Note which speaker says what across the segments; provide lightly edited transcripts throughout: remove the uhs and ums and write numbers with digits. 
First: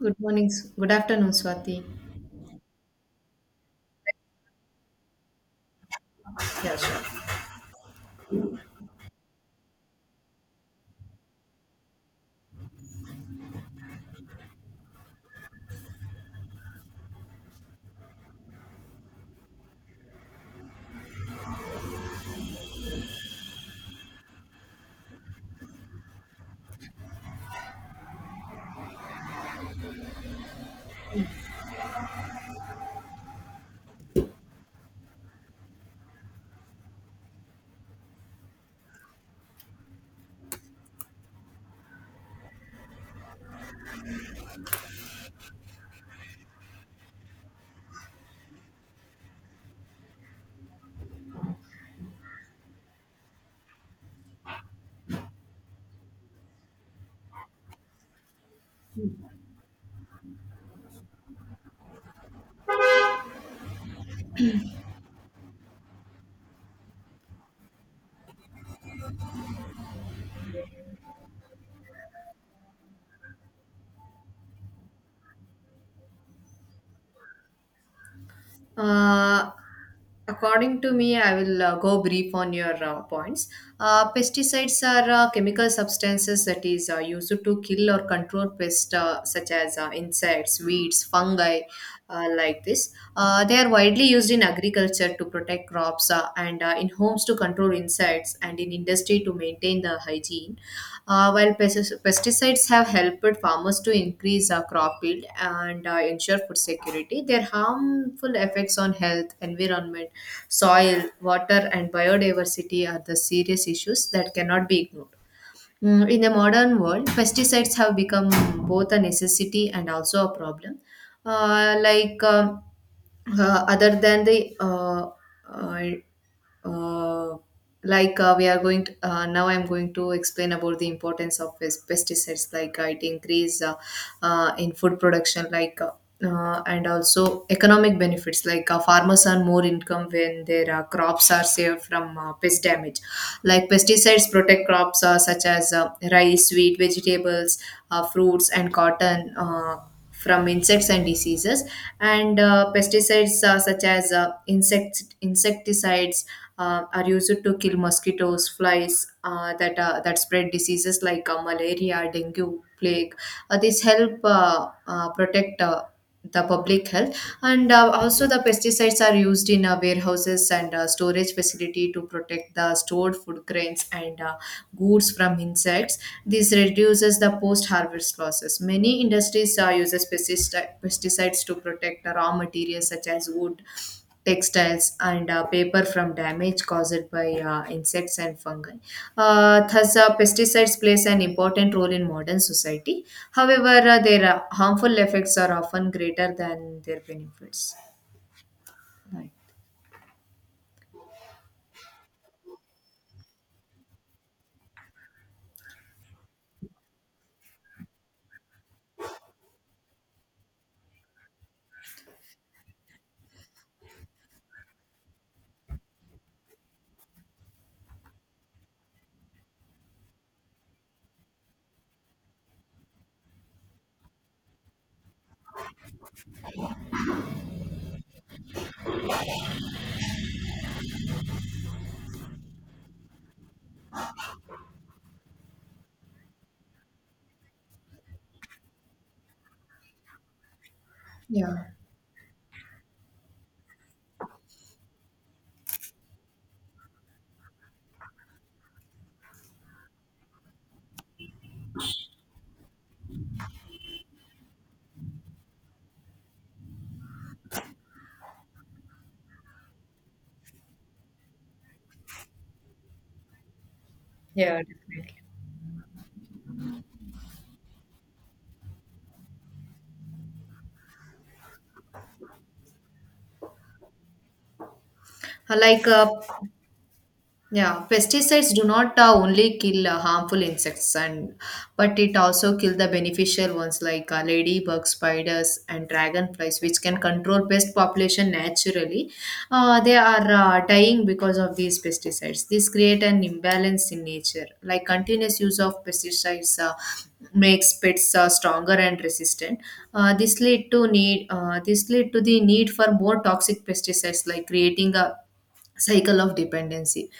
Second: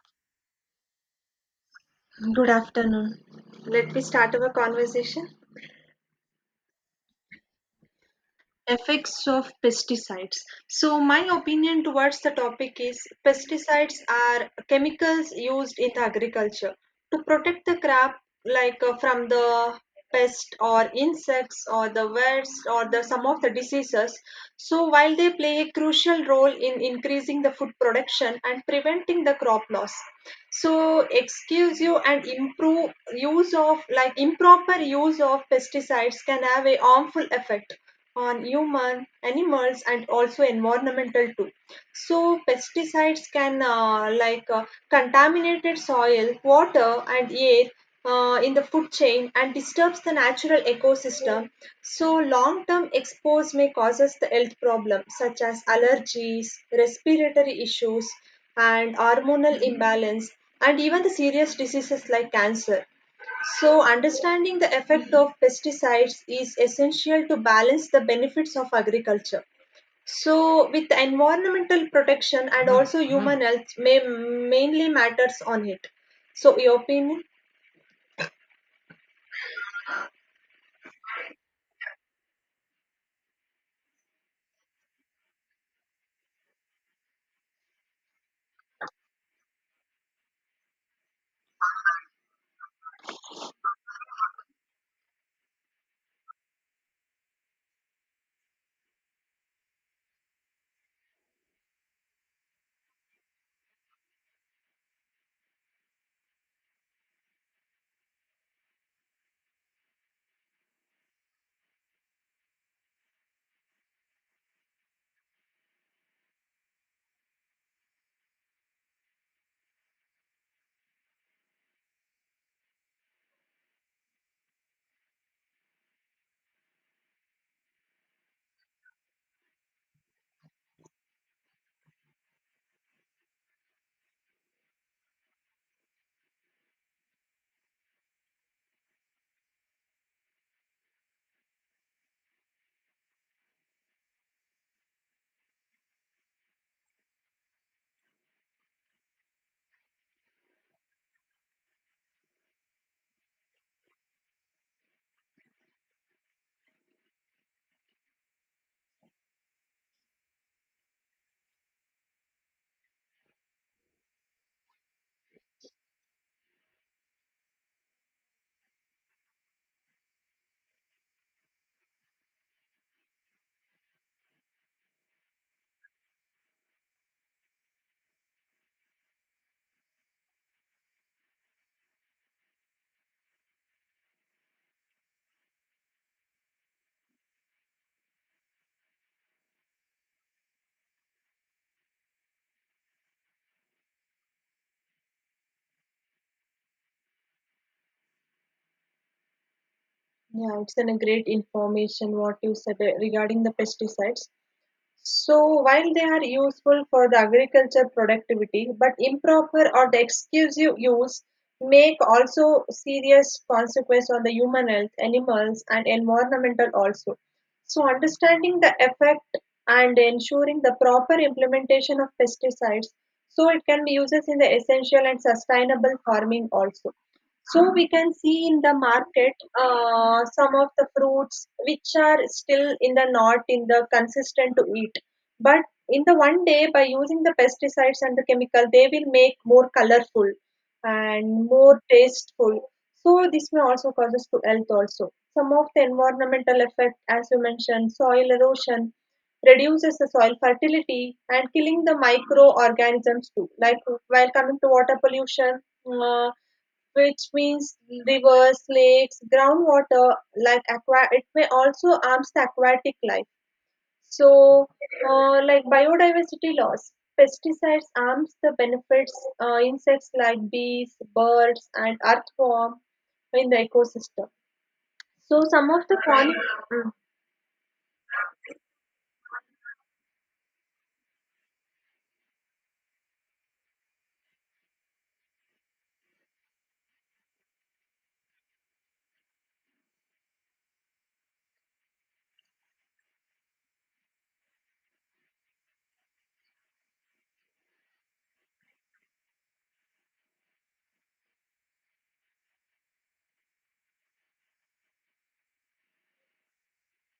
Speaker 1: Good morning. Good afternoon, Swati.
Speaker 2: Good afternoon. Let me start our conversation.
Speaker 1: Yeah, sure.
Speaker 2: Effects of pesticides. So my opinion towards the topic is pesticides are chemicals used in the agriculture to protect the crop, like from the pest or insects or the weeds or the some of the diseases. So while they play a crucial role in increasing the food production and preventing the crop loss, so excuse you and improve use of improper use of pesticides can have a harmful effect on human, animals, and also environmental too. So pesticides can contaminated soil, water, and air in the food chain and disturbs the natural ecosystem. So long-term expose may causes the health problems such as allergies, respiratory issues, and hormonal imbalance, and even the serious diseases like cancer. So, understanding the effect of pesticides is essential to balance the benefits of agriculture. So, with environmental protection and also human health, may mainly matters on it. So, your opinion?
Speaker 1: Uh, According to me, I will go brief on your points. Pesticides are chemical substances that is used to kill or control pests such as insects, weeds, fungi, like this. They are widely used in agriculture to protect crops and in homes to control insects and in industry to maintain the hygiene. While pesticides have helped farmers to increase crop yield and ensure food security, their harmful effects on health, environment, soil, water, and biodiversity are the serious issues that cannot be ignored. In the modern world, pesticides have become both a necessity and also a problem. Like other than the uh, uh, like we are going to, Now I'm going to explain about the importance of pesticides, like it increase in food production, like and also economic benefits, like farmers earn more income when their crops are saved from pest damage, like pesticides protect crops such as rice, wheat, vegetables, fruits, and cotton, from insects and diseases. And pesticides such as insecticides are used to kill mosquitoes, flies that spread diseases like malaria, dengue, plague. This help protect the public health. And also, the pesticides are used in warehouses and storage facility to protect the stored food grains and goods from insects. This reduces the post harvest losses. Many industries uses pesticides to protect the raw materials such as wood, textiles, and paper from damage caused by insects and fungi. Thus, pesticides plays an important role in modern society. However, their harmful effects are often greater than their benefits. Right.
Speaker 2: Yeah, it's an a great information what you said regarding the pesticides. So while they are useful for the agriculture productivity, but improper or the exclusive use make also serious consequence on the human health, animals and environmental also. So understanding the effect and ensuring the proper implementation of pesticides, so it can be used in the essential and sustainable farming also. So we can see in the market some of the fruits which are still in the not in the consistent to eat. But in the one day by using the pesticides and the chemical, they will make more colorful and
Speaker 1: Yeah.
Speaker 2: more tasteful. So this may also causes to health also. Some of the environmental effect, as you mentioned, soil erosion reduces the soil fertility and killing the microorganisms too. Like while coming to water pollution, uh, which means rivers, lakes, groundwater, like aqua. It may also harms the aquatic life.
Speaker 1: Yeah,
Speaker 2: So,
Speaker 1: definitely.
Speaker 2: like biodiversity loss, pesticides harms the benefits insects like bees, birds, and earthworm in the ecosystem. So,
Speaker 1: Uh,
Speaker 2: some
Speaker 1: Like
Speaker 2: of the
Speaker 1: uh, Yeah, pesticides do not only kill harmful insects, and but it also kill the beneficial ones like ladybug, spiders, and dragonflies, which can control pest population naturally. They are dying because of these pesticides. This create an imbalance in nature. Like continuous use of pesticides makes pests stronger and resistant. This lead to the need for more toxic pesticides, like creating a cycle of dependency.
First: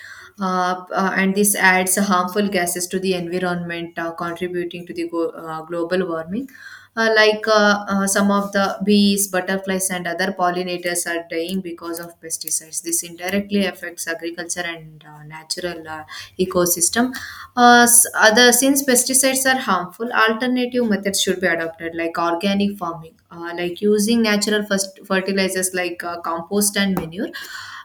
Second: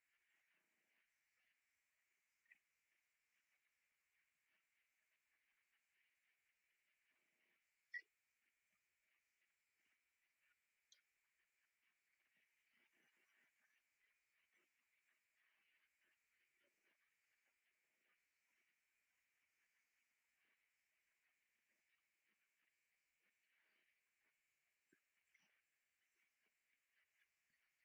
Speaker 1: And this adds harmful gases to the environment, contributing to the global warming. Some of the bees, butterflies, and other pollinators are dying because of pesticides. This indirectly affects agriculture and natural ecosystem. S- other Since pesticides are harmful, alternative methods should be adopted, like organic farming, like using natural first fertilizers like compost and manure,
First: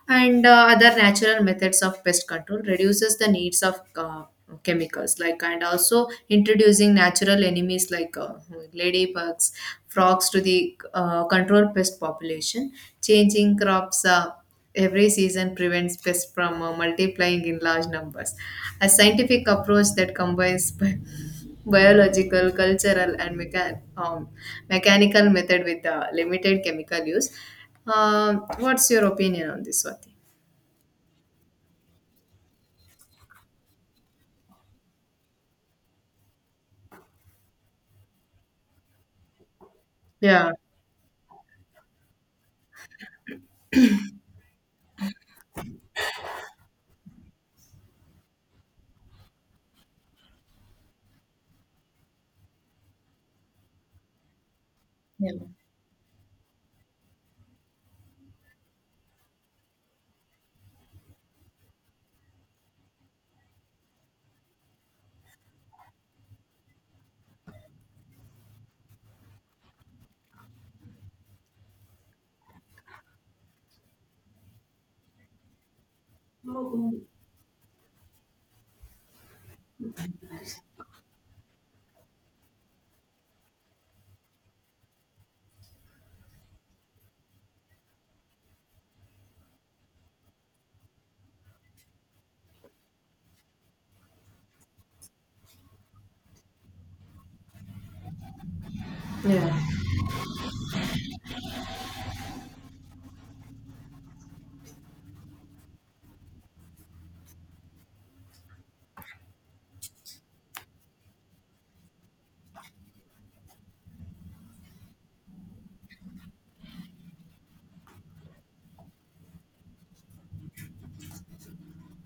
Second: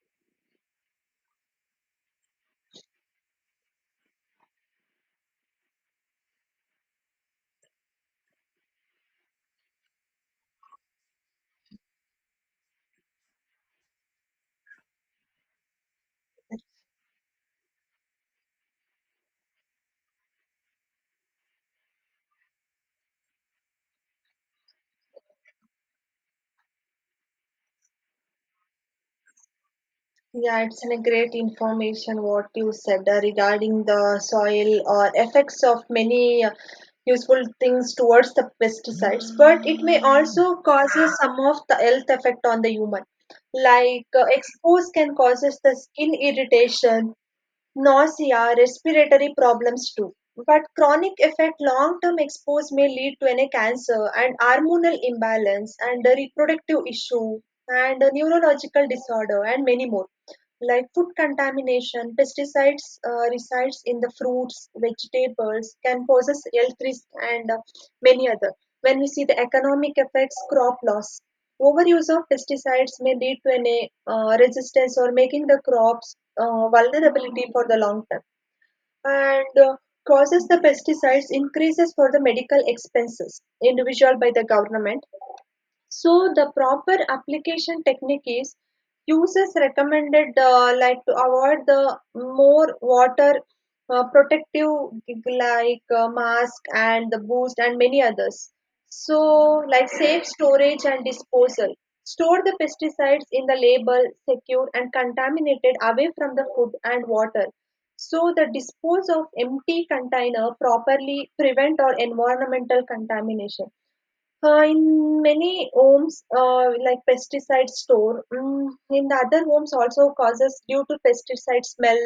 Speaker 1: and other natural methods of pest control reduces the needs of chemicals, like, and also introducing natural enemies like ladybugs, frogs, to the control pest population, changing crops every season prevents pests from multiplying in large numbers. A scientific approach that combines biological, cultural, and mechanical method with limited chemical use. What's your opinion on this, Swati?
Speaker 2: yeah, it's an a great information what you said regarding the soil or effects of many useful things towards the pesticides, but it may
Speaker 1: Yeah.
Speaker 2: also causes some of the health effect on the human. Like exposed can causes the skin irritation, nausea, respiratory problems too, but chronic effect long term expose may lead to an cancer and hormonal
Speaker 1: Yeah.
Speaker 2: imbalance and a reproductive issue and a neurological disorder and many more, like food contamination pesticides resides in the fruits vegetables can poses health risk, and many other. When we see the economic effects crop loss, overuse of pesticides may lead to an resistance or making the crops vulnerability for the long term, and causes the pesticides increases for the medical expenses individual by the government. So the proper application technique is users recommended, like to avoid the more water, protective gig like mask and the boost and many others. So
Speaker 1: Yeah.
Speaker 2: like safe storage and disposal. Store the pesticides in the label secure and contaminated away from the food and water. So the dispose of empty container properly prevent or environmental contamination, in many homes, like pesticide store, in the other homes also causes due to pesticide smell,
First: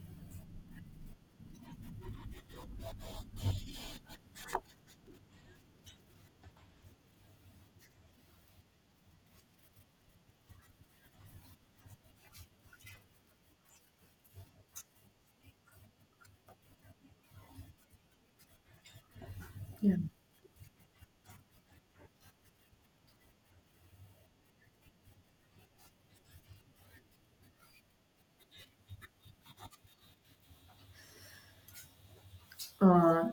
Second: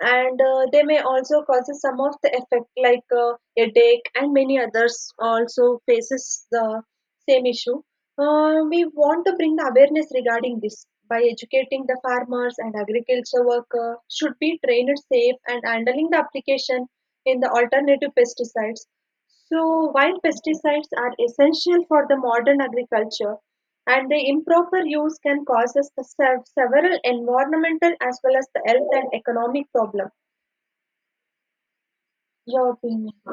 Speaker 2: and they may also causes some of the effect like headache, and many others also faces the same issue. We want to bring the awareness regarding this by educating the farmers and agriculture worker should be trained safe and handling the application in the alternative pesticides. So,
Speaker 1: Yeah.
Speaker 2: while pesticides are essential for the modern agriculture, and their improper use can cause us the several environmental as well as the health and economic problem. Your opinion.
Speaker 1: Uh,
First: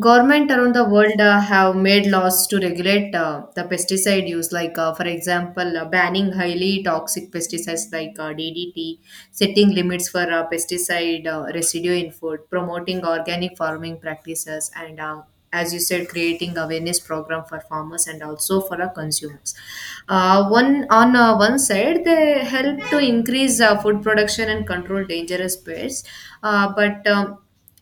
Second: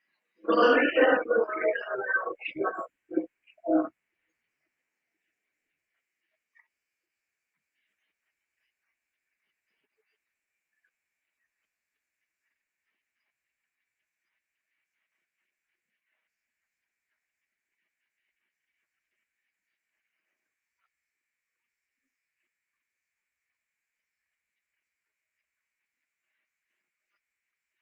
Speaker 1: Government around the world have made laws to regulate the pesticide use, like for example, banning highly toxic pesticides like DDT, setting limits for pesticide residue in food, promoting organic farming practices, and as you said, creating awareness program for farmers and also for our consumers. One side, they help to increase food production and control dangerous pests, but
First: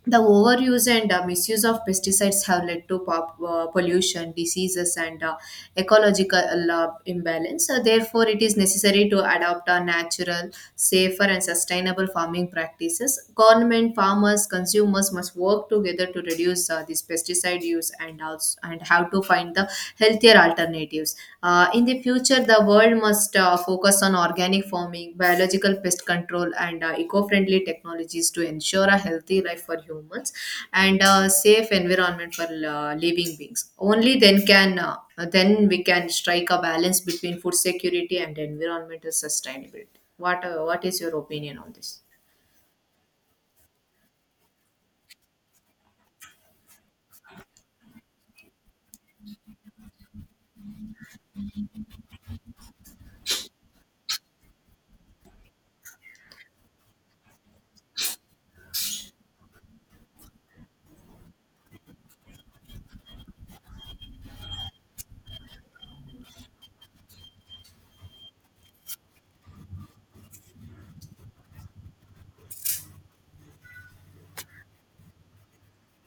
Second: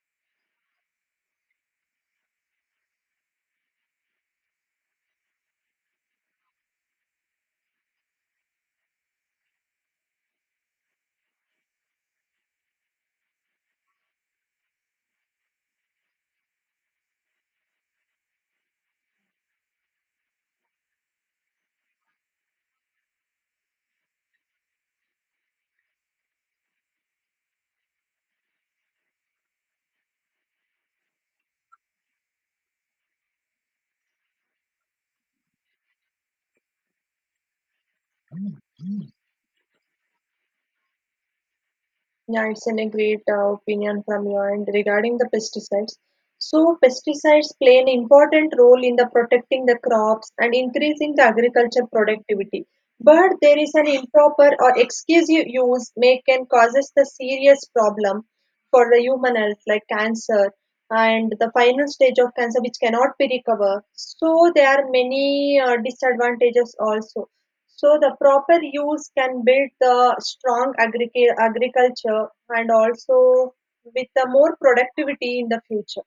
Speaker 1: the overuse and misuse of pesticides have led to pollution, diseases, and ecological imbalance. So therefore, it is necessary to adopt a natural, safer, and sustainable farming practices. Government, farmers, consumers must work together to reduce this pesticide use and also and how to find the healthier alternatives objectives. In the future, the world must focus on organic farming, biological pest control, and eco friendly technologies to ensure a healthy life for humans and a safe environment for living beings. Only then can then we can strike a balance between food security and environmental sustainability. What is your opinion on this?
Speaker 2: Yeah, it's an a great opinion from you. And regarding the pesticides, so pesticides play an important role in the protecting the crops and increasing the agriculture productivity. But there is an improper or excessive use may can causes the serious problem for the human health like cancer and the final stage of cancer which cannot be recovered. So there are many disadvantages also, so the proper use can build the strong agriculture and also with the more productivity in the future.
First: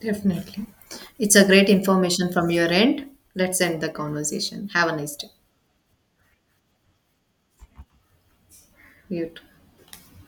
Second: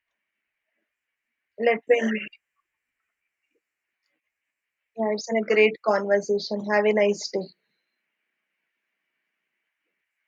Speaker 1: Definitely. It's a great
Speaker 2: Let me,
Speaker 1: information from your end. Let's end the conversation. Have a
Speaker 2: yeah,
Speaker 1: nice
Speaker 2: it's
Speaker 1: day.
Speaker 2: been a great conversation. Have a nice day.
Speaker 1: You too.